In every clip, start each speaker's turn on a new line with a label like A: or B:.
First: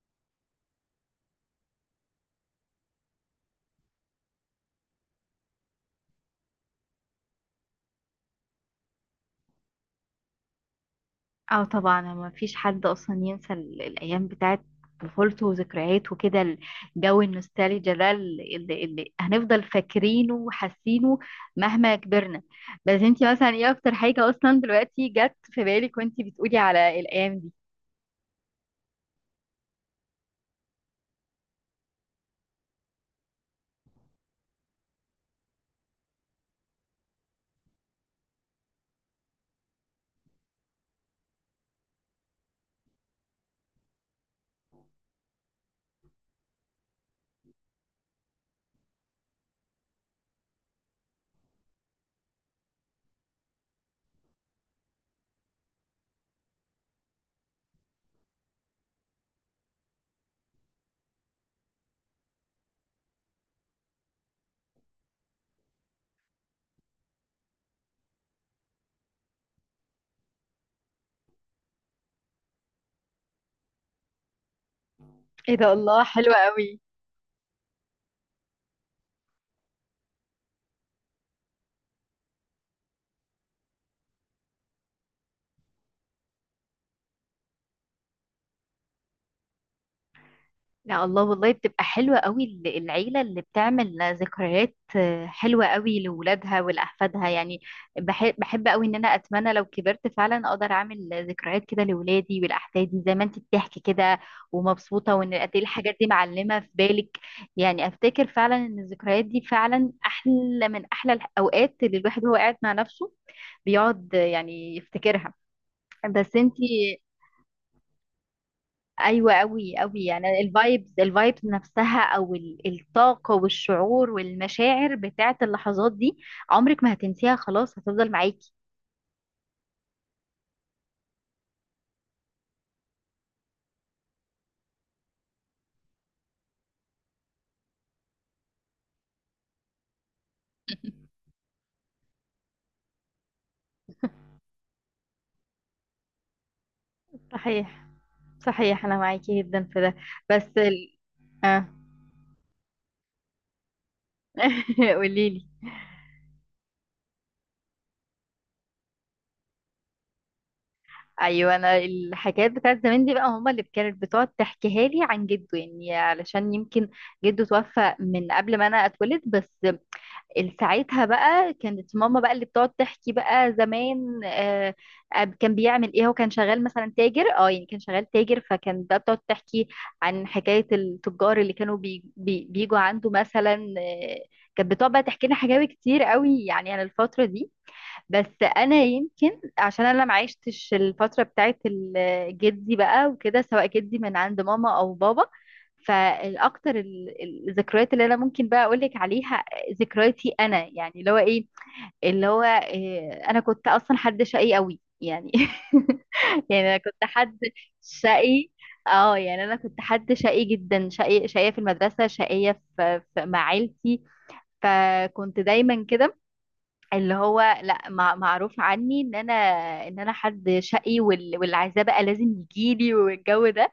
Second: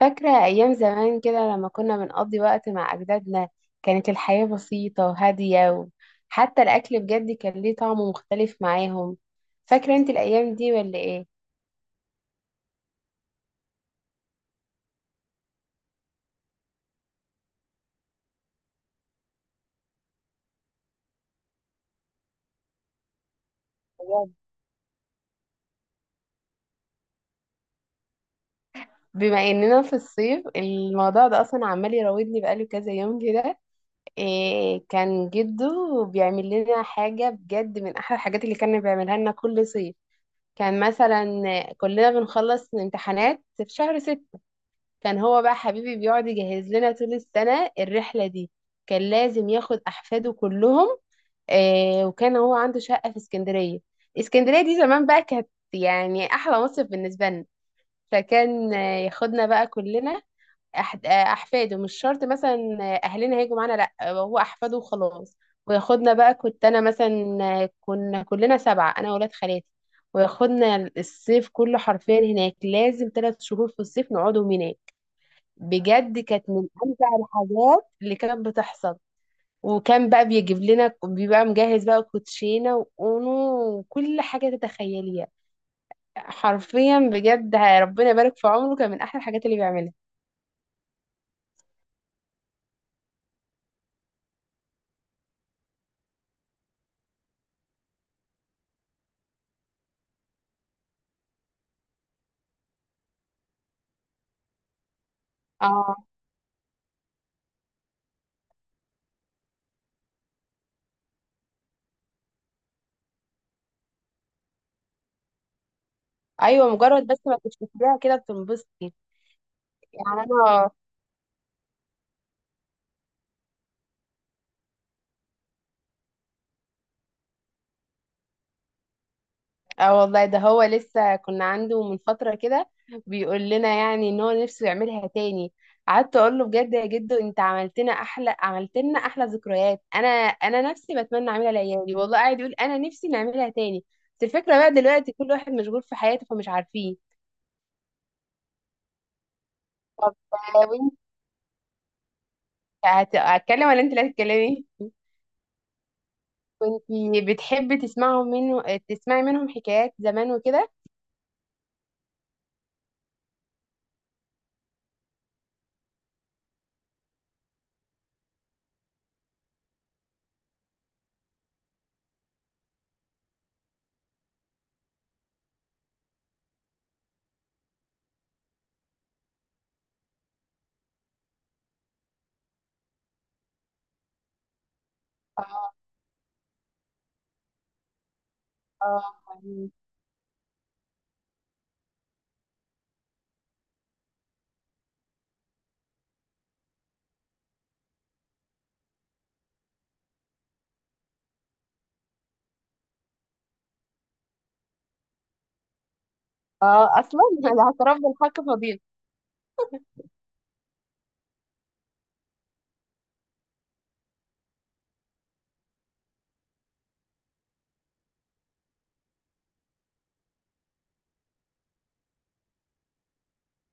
A: فاكرة أيام زمان كده لما كنا بنقضي وقت مع أجدادنا. كانت الحياة بسيطة وهادية، وحتى الأكل بجد كان ليه طعم مختلف معاهم. فاكرة أنت الأيام دي ولا إيه؟
B: اه طبعا، ما فيش حد اصلا ينسى الايام بتاعت طفولته وذكرياته وكده. الجو النوستالجيا ده اللي هنفضل فاكرينه وحاسينه مهما كبرنا. بس انتي مثلا ايه اكتر حاجة
A: بجد
B: اصلا دلوقتي جت في بالك وانتي بتقولي على الايام دي؟
A: بما إننا في الصيف الموضوع ده أصلا عمال يراودني بقاله كذا يوم كده. إيه كان جده بيعمل لنا حاجة بجد من أحلى الحاجات اللي كان بيعملها لنا كل صيف. كان مثلا كلنا بنخلص امتحانات في شهر ستة. كان هو بقى حبيبي بيقعد يجهز لنا طول السنة الرحلة دي. كان لازم ياخد أحفاده كلهم. آه، وكان هو عنده شقة في اسكندرية. اسكندرية دي زمان بقى كانت يعني أحلى مصيف بالنسبة لنا. فكان ياخدنا بقى كلنا. أحفاده مش شرط، مثلا أهلنا هيجوا معانا، لأ هو أحفاده وخلاص. وياخدنا بقى. كنت أنا مثلا، كنا كلنا سبعة، أنا وولاد خالاتي. وياخدنا الصيف كله حرفيا هناك، لازم ثلاث شهور في الصيف نقعدهم هناك.
B: ايه ده، الله،
A: بجد
B: حلوة
A: كانت من
B: قوي.
A: امتع الحاجات اللي كانت بتحصل. وكان بقى بيجيب لنا، بيبقى مجهز بقى كوتشينه واونو وكل حاجه تتخيليها. حرفيا بجد ربنا يبارك في عمره، كان من احلى الحاجات اللي بيعملها.
B: لا، الله، والله بتبقى حلوة قوي، العيلة اللي بتعمل ذكريات حلوة قوي لولادها ولأحفادها يعني. بحب قوي ان انا اتمنى لو كبرت فعلا اقدر اعمل ذكريات كده لولادي ولأحفادي زي ما انت بتحكي كده. ومبسوطة، وان قد ايه
A: اه.
B: الحاجات دي معلمة في بالك. يعني افتكر فعلا ان الذكريات دي فعلا احلى من احلى الاوقات اللي الواحد هو قاعد مع نفسه بيقعد يعني يفتكرها. بس انت.
A: ايوه مجرد بس ما تفتكريها كده بتنبسطي.
B: ايوه، قوي قوي،
A: يعني انا.
B: يعني الفايبز نفسها او الطاقه والشعور والمشاعر بتاعه اللحظات دي. عمرك ما هتنسيها، خلاص هتفضل معاكي.
A: اه والله ده هو لسه كنا عنده من فترة كده، بيقول لنا يعني ان هو نفسه يعملها تاني. قعدت اقول له بجد يا جدو انت عملت لنا احلى، عملت لنا احلى ذكريات، انا نفسي بتمنى اعملها لعيالي، والله قاعد يقول انا نفسي نعملها تاني. بس الفكرة بقى دلوقتي كل واحد مشغول في حياته فمش عارفين.
B: صحيح، صحيح انا معاكي جدا في ده.
A: طب
B: بس
A: وانت
B: اه.
A: هتكلم ولا انت اللي هتتكلمي؟
B: قولي لي.
A: كنت بتحبي تسمعوا منه، تسمعي منهم حكايات زمان وكده.
B: ايوه، انا الحكايات بتاعت زمان دي بقى هما اللي كانت بتقعد تحكيها لي عن جده، يعني علشان يمكن جده توفى من قبل ما انا اتولد. بس ساعتها بقى كانت ماما بقى اللي بتقعد تحكي بقى زمان. كان بيعمل ايه، هو كان شغال مثلا تاجر، يعني كان شغال تاجر، فكان بقى بتقعد تحكي عن حكاية التجار اللي كانوا بي بي بيجوا عنده مثلا. كانت بتقعد بقى تحكي لنا حكاوي
A: اه.
B: كتير قوي يعني عن الفترة دي. بس انا
A: اه.
B: يمكن عشان انا ما عشتش الفتره بتاعت جدي بقى وكده، سواء جدي من عند ماما او بابا. فالاكتر الذكريات اللي انا ممكن بقى اقول لك عليها، ذكرياتي انا يعني، اللي هو انا كنت اصلا حد شقي قوي يعني. يعني انا
A: اه
B: كنت
A: اصلا،
B: حد
A: الاعتراف بالحق
B: شقي.
A: فضيلة.
B: اه، يعني انا كنت حد شقي جدا، شقي، شقيه في المدرسه، شقيه مع عيلتي. فكنت دايما كده، اللي هو لا، معروف عني ان انا حد شقي، واللي عايزاه بقى لازم يجيلي، والجو ده.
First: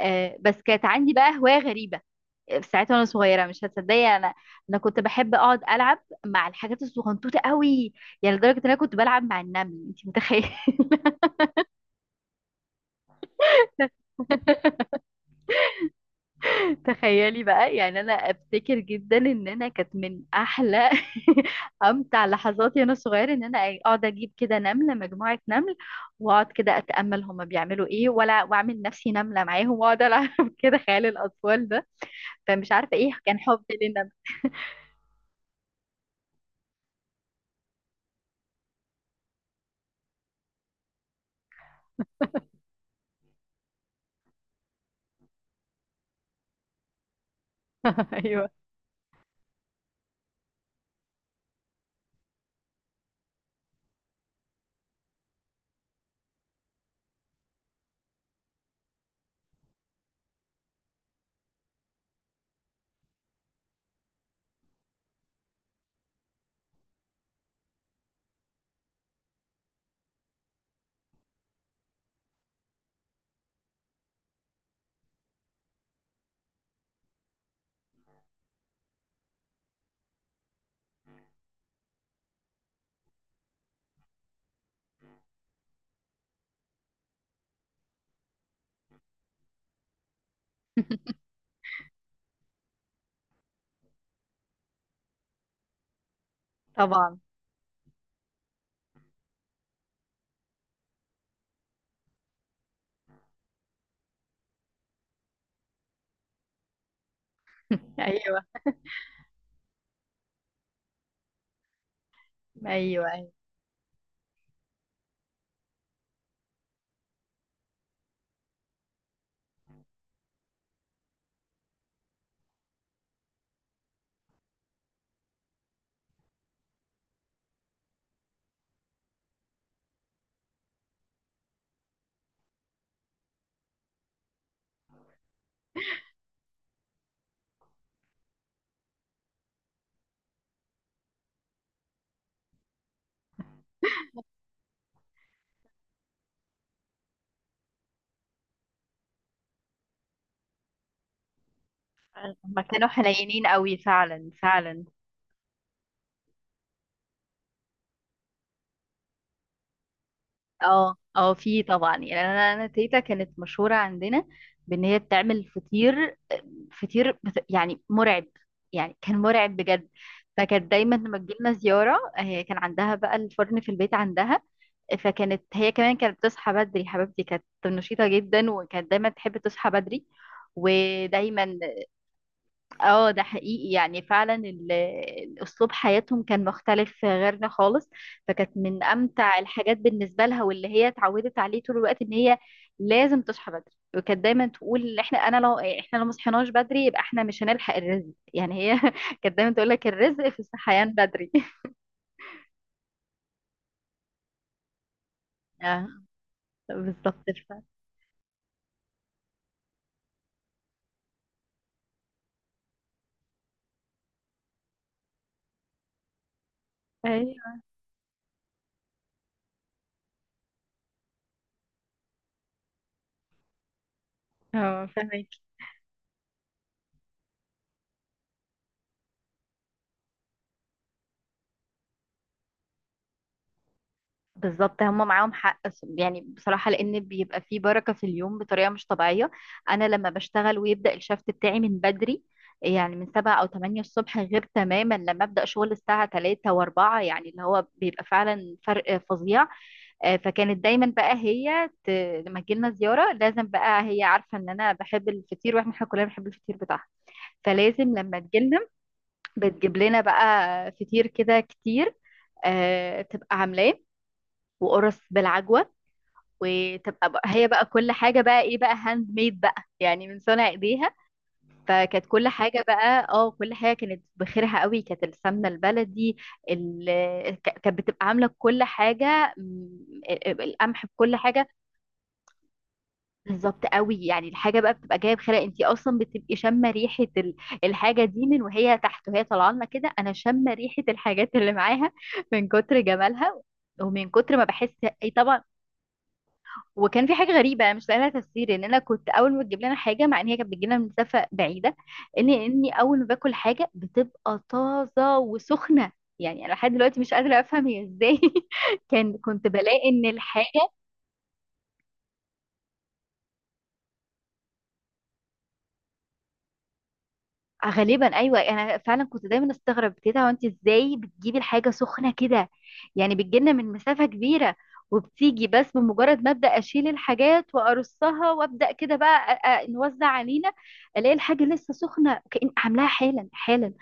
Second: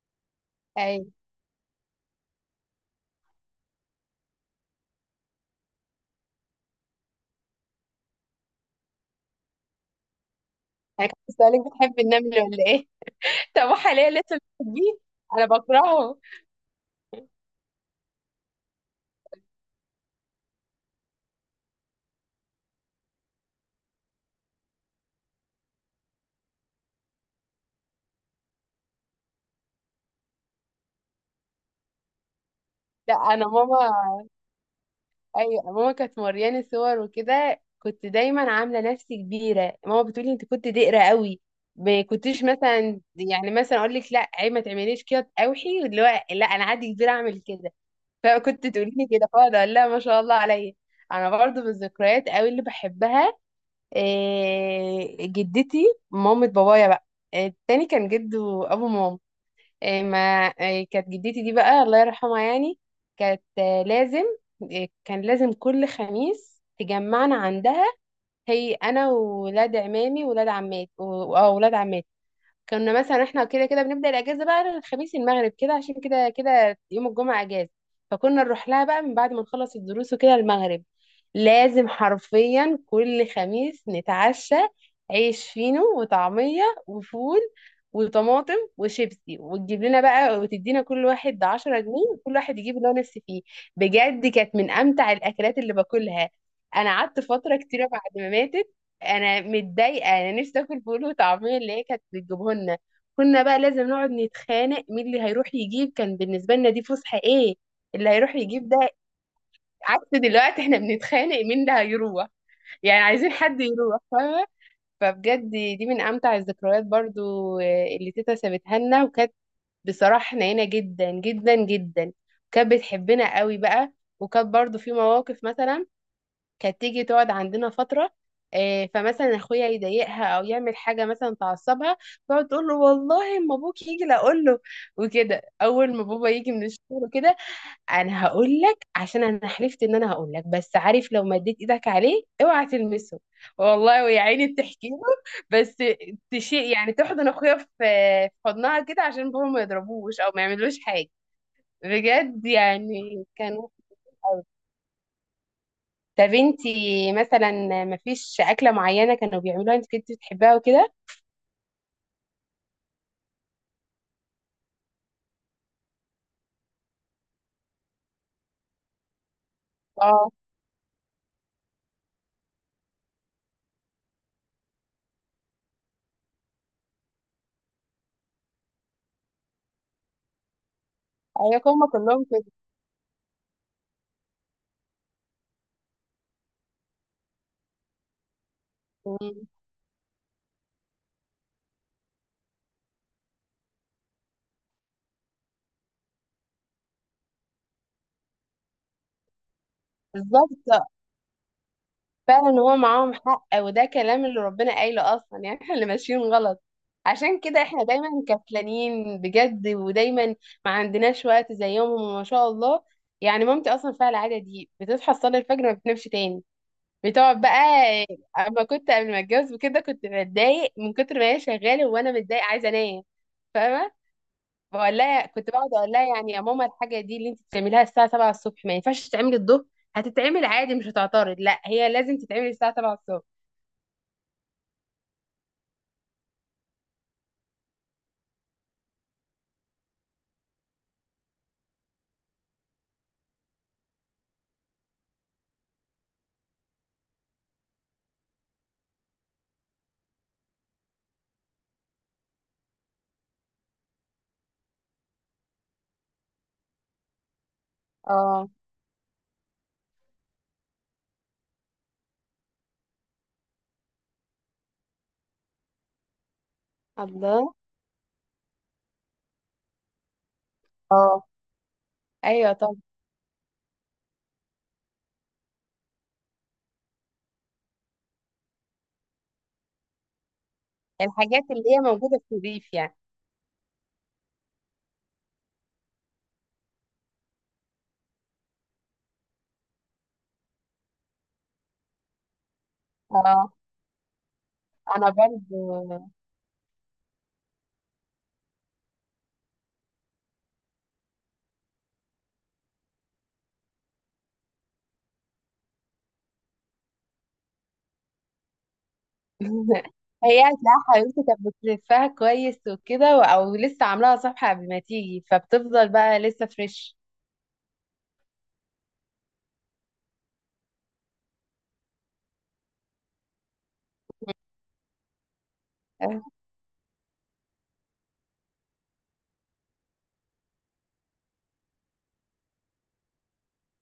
B: بس كانت عندي بقى هواية غريبة. في ساعتها وانا صغيرة، مش هتصدقي، انا كنت بحب اقعد العب مع الحاجات الصغنطوطة قوي، يعني لدرجة ان انا كنت بلعب مع النمل، انت متخيلة؟
A: انا كنت بسألك بتحبي النمل ولا ايه؟ طب وحاليا لسه بتحبيه؟ انا بكرهه.
B: تخيلي بقى، يعني انا افتكر جدا ان انا كانت من احلى امتع لحظاتي وانا صغيره، ان انا اقعد اجيب كده نمله، مجموعه نمل، واقعد كده اتامل هما بيعملوا ايه، ولا واعمل نفسي نمله معاهم واقعد العب كده، خيال الاطفال ده، فمش عارفه ايه
A: لا
B: كان
A: انا
B: حبي للنمل.
A: ماما، ايوه ماما كانت مورياني صور وكده، كنت دايما عامله نفسي كبيره، ماما بتقولي انت كنت دقره قوي. ما كنتش مثلا يعني مثلا اقول لك لا عيب ما تعمليش كده اوحي، واللي هو لا انا عادي كبيره اعمل كده.
B: ايوه
A: فكنت تقولي لي كده فاقعد اقول لها ما شاء الله عليا. انا برضو من الذكريات قوي اللي بحبها، إيه، جدتي، مامة بابايا بقى. التاني كان جده، ابو ماما. إيه ما، إيه كانت جدتي دي بقى الله يرحمها يعني. كانت لازم، إيه كان لازم كل خميس تجمعنا عندها، هي انا وولاد عمامي وولاد عماتي واولاد عماتي. كنا مثلا احنا كده كده بنبدأ الأجازة بقى الخميس المغرب كده عشان كده كده يوم الجمعة أجازة. فكنا نروح لها بقى من بعد ما نخلص الدروس وكده المغرب. لازم حرفيا كل خميس نتعشى عيش فينو وطعمية وفول وطماطم وشيبسي، وتجيب لنا بقى وتدينا كل واحد 10 جنيه، وكل واحد يجيب اللي هو نفسه فيه. بجد كانت من أمتع الأكلات اللي باكلها. أنا
B: طبعا.
A: قعدت فترة كتيرة بعد ما ماتت انا متضايقه، انا نفسي اكل فول وطعميه اللي هي كانت بتجيبه لنا. كنا بقى لازم نقعد نتخانق مين اللي هيروح يجيب، كان بالنسبه لنا دي فسحه ايه، اللي هيروح
B: ايوه،
A: يجيب ده. عكس دلوقتي احنا بنتخانق مين اللي هيروح، يعني
B: ايوه. ايوه،
A: عايزين حد يروح، فاهمه. فبجد دي من امتع الذكريات برضو. اللي تيتا سابتها لنا. وكانت بصراحه حنينه جدا جدا جدا، كانت بتحبنا قوي بقى. وكانت برضو في مواقف مثلا، كانت تيجي تقعد عندنا فترة، فمثلا اخويا يضايقها او يعمل حاجه مثلا تعصبها، تقعد تقول له والله اما ابوك يجي لا اقول له. وكده اول ما بابا يجي من الشغل وكده، انا هقول لك عشان انا حلفت ان انا هقول لك، بس عارف لو مديت ايدك عليه اوعى تلمسه والله، ويا عيني بتحكي له. بس تشيء يعني تحضن اخويا في في حضنها كده عشان بابا ما يضربوش او ما يعملوش حاجه. بجد
B: هما كانوا
A: يعني
B: حنينين
A: كان
B: قوي، فعلا،
A: وحش.
B: فعلا.
A: طب انتي مثلا مفيش أكلة معينة كانوا بيعملوها انت كنت بتحبها وكده؟
B: اه، اه، في طبعا، يعني انا تيتا كانت مشهوره عندنا بان هي بتعمل فطير، فطير يعني مرعب، يعني كان مرعب بجد.
A: اه
B: فكانت دايما لما تجيلنا زياره، هي كان عندها بقى الفرن في البيت عندها، فكانت هي كمان كانت بتصحى بدري، حبيبتي كانت نشيطه جدا، وكانت دايما تحب تصحى بدري ودايما.
A: ايوه هما كلهم كده.
B: اه ده حقيقي، يعني فعلا الاسلوب حياتهم كان مختلف غيرنا خالص. فكانت من امتع
A: مم.
B: الحاجات بالنسبه لها واللي هي اتعودت عليه طول الوقت، ان هي لازم تصحى بدري، وكانت دايما تقول، انا لو احنا لو ما صحيناش بدري يبقى احنا مش هنلحق الرزق، يعني هي كانت دايما تقول لك الرزق في
A: بالظبط
B: الصحيان بدري.
A: فعلا هو معاهم حق، وده كلام اللي ربنا قايله اصلا، يعني احنا اللي
B: اه
A: ماشيين غلط.
B: بالظبط
A: عشان
B: ف-
A: كده احنا دايما كسلانين بجد، ودايما ما عندناش وقت زيهم وما شاء الله. يعني مامتي اصلا فيها العاده دي، بتصحى تصلي الفجر ما بتنامش تاني، بتقعد
B: ايوه.
A: بقى. اما كنت قبل ما اتجوز وكده كنت بتضايق من كتر ما هي شغاله وانا متضايقه عايزه انام، فاهمه.
B: اه،
A: بقول لها،
B: فاهمك.
A: كنت بقعد اقول لها يعني يا ماما الحاجه دي اللي انت بتعمليها الساعه 7 الصبح ما ينفعش تتعمل الظهر، هتتعمل عادي مش هتعترض؟ لا هي لازم تتعمل الساعه 7 الصبح.
B: بالظبط، هم معاهم حق، يعني بصراحة، لأن بيبقى فيه بركة في اليوم بطريقة مش طبيعية. أنا لما بشتغل ويبدأ الشفت بتاعي من بدري، يعني من 7 أو 8 الصبح، غير تماما لما أبدأ شغل الساعة 3 و4، يعني اللي هو بيبقى فعلا فرق فظيع. فكانت دايما بقى هي. لما تجيلنا زيارة لازم بقى هي عارفة إن أنا بحب الفطير، وإحنا كلنا بنحب الفطير بتاعها، فلازم لما
A: اه
B: تجيلنا بتجيب لنا بقى فطير كده كتير. بتبقى عاملاه، وقرص بالعجوة، وتبقى بقى هي
A: الله.
B: بقى كل حاجة بقى ايه بقى هاند ميد بقى، يعني من صنع ايديها.
A: اه
B: فكانت كل
A: ايوه
B: حاجة
A: طبعا،
B: بقى، كل حاجة كانت بخيرها قوي، كانت السمنة البلدي، كانت بتبقى عاملة كل حاجة، القمح بكل
A: الحاجات
B: حاجة.
A: اللي هي موجوده في الريف يعني.
B: بالظبط قوي، يعني الحاجة بقى بتبقى جاية بخيرها، انت اصلا بتبقي شامة ريحة الحاجة دي من وهي تحت، وهي طالعة لنا كده انا شامة ريحة الحاجات اللي معاها من كتر جمالها،
A: اه
B: ومن كتر ما بحس.
A: انا
B: اي طبعا.
A: برضو.
B: وكان في حاجه غريبه انا مش لاقي لها تفسير، ان انا كنت اول ما بتجيب لنا حاجه، مع ان هي كانت بتجي لنا من مسافه بعيده، ان اني اول ما باكل حاجه بتبقى طازه وسخنه. يعني انا لحد دلوقتي مش قادره افهم هي ازاي. كنت بلاقي ان
A: هي
B: الحاجه
A: هتلاقي، حبيبتي كانت بتلفها كويس وكده، و- او لسه عاملاها صفحه قبل ما تيجي فبتفضل بقى لسه فريش.
B: غالبا، ايوه، انا فعلا كنت دايما استغرب، تيتا وانت ازاي بتجيبي الحاجه سخنه كده، يعني بتجيلنا من مسافه كبيره وبتيجي، بس بمجرد ما ابدا اشيل الحاجات وارصها، وابدا كده بقى نوزع علينا، الاقي الحاجه لسه سخنه، كأن عاملاها حالا حالا.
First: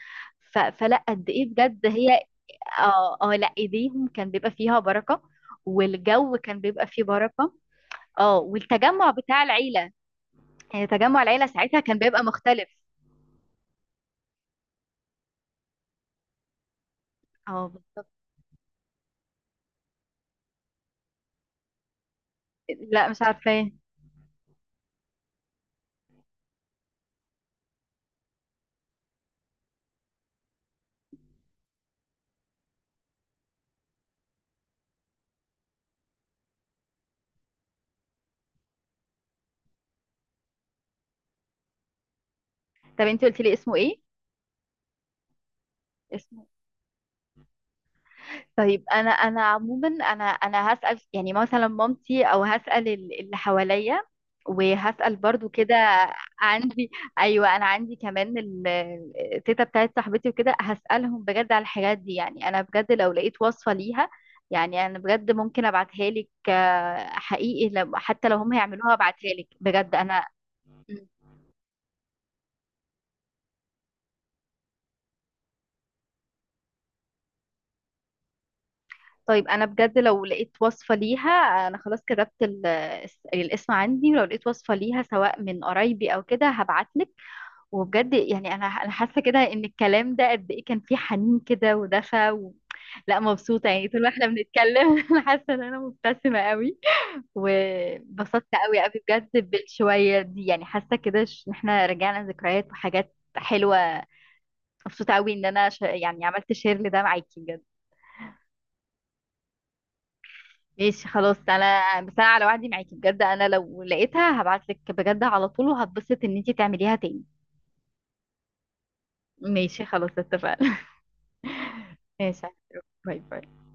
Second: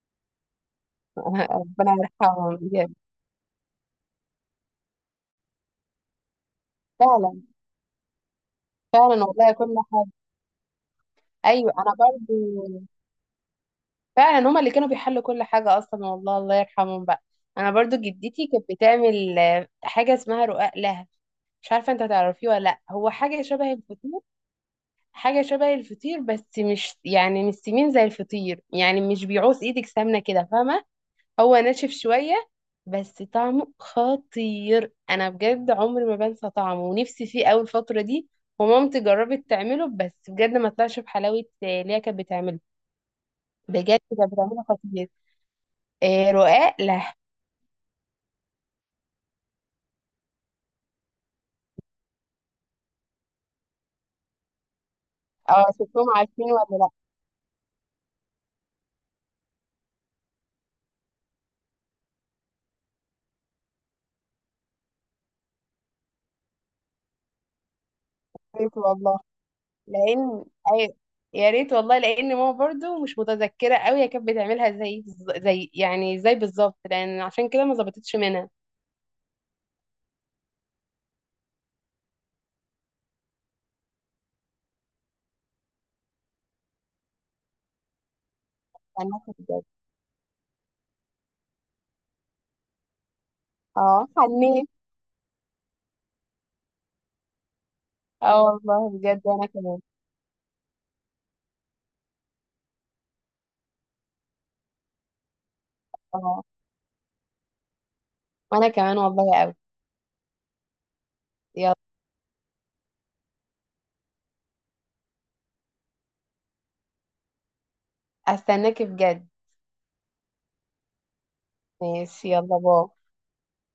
B: فلا قد ايه بجد
A: ربنا
B: هي.
A: يرحمهم بجد.
B: اه اه، لا، ايديهم كان بيبقى فيها بركه، والجو كان بيبقى فيه
A: فعلا.
B: بركه. اه، والتجمع
A: فعلا
B: بتاع
A: والله كل
B: العيله،
A: حاجه.
B: يعني تجمع العيله
A: ايوه
B: ساعتها
A: انا
B: كان بيبقى مختلف.
A: برضو فعلا هما اللي كانوا بيحلوا كل حاجة أصلا، والله الله يرحمهم بقى.
B: اه
A: أنا برضو
B: بالظبط.
A: جدتي كانت بتعمل حاجة اسمها رقاق لها، مش عارفة انت تعرفيه ولا لأ.
B: لا،
A: هو
B: مش
A: حاجة
B: عارفه إيه.
A: شبه الفطير، حاجة شبه الفطير بس مش يعني مش سمين زي الفطير، يعني مش بيعوز ايدك سمنة كده، فاهمة؟ هو ناشف شوية بس طعمه خطير. أنا بجد عمري ما بنسى طعمه ونفسي فيه أوي الفترة دي. ومامتي جربت تعمله بس بجد ما طلعش بحلاوة اللي هي كانت بتعمله.
B: طب انت قلتي لي اسمه ايه؟
A: بجد كانت بتعمله خطير. إيه،
B: اسمه؟
A: رقاق لا.
B: طيب انا عموما، انا هسأل، يعني مثلا مامتي، او هسأل اللي حواليا، وهسأل برضو
A: اه
B: كده.
A: شفتهم عارفين ولا
B: عندي.
A: لا.
B: ايوه، انا عندي كمان التيتا بتاعت صاحبتي وكده، هسألهم بجد على الحاجات دي، يعني انا بجد لو لقيت وصفة ليها، يعني انا بجد ممكن ابعتها لك، حقيقي حتى لو هم
A: يا ريت
B: هيعملوها
A: والله
B: ابعتها لك، بجد انا.
A: لان، أي... يا ريت والله لان ماما برضو مش متذكره قوي هي كانت بتعملها زي زي، يعني زي بالظبط، لان عشان كده ما ظبطتش منها.
B: طيب انا بجد لو لقيت وصفة ليها، انا خلاص كتبت الاسم عندي، ولو لقيت وصفة ليها سواء من قرايبي او كده، هبعتلك. وبجد يعني انا
A: انا
B: حاسة
A: كنت
B: كده
A: بجد.
B: ان الكلام ده قد ايه كان فيه حنين كده ودفى. لا، مبسوطة، يعني طول
A: اه
B: ما احنا
A: حنيت.
B: بنتكلم انا حاسة ان انا مبتسمة قوي،
A: اه
B: وبسطت قوي
A: والله
B: قوي
A: بجد وانا
B: بجد
A: كمان.
B: بالشوية دي، يعني حاسة كده ان احنا رجعنا ذكريات وحاجات حلوة. مبسوطة قوي ان انا يعني
A: اه
B: عملت شير لده معاكي بجد.
A: وانا كمان والله قوي.
B: ماشي خلاص،
A: يلا
B: انا بس انا على وعدي معاكي، بجد انا لو لقيتها هبعتلك بجد على طول، وهتبسط ان انتي تعمليها تاني.
A: استناكي بجد.
B: ماشي خلاص اتفقنا.
A: ماشي
B: ماشي.
A: يلا باي.
B: باي باي.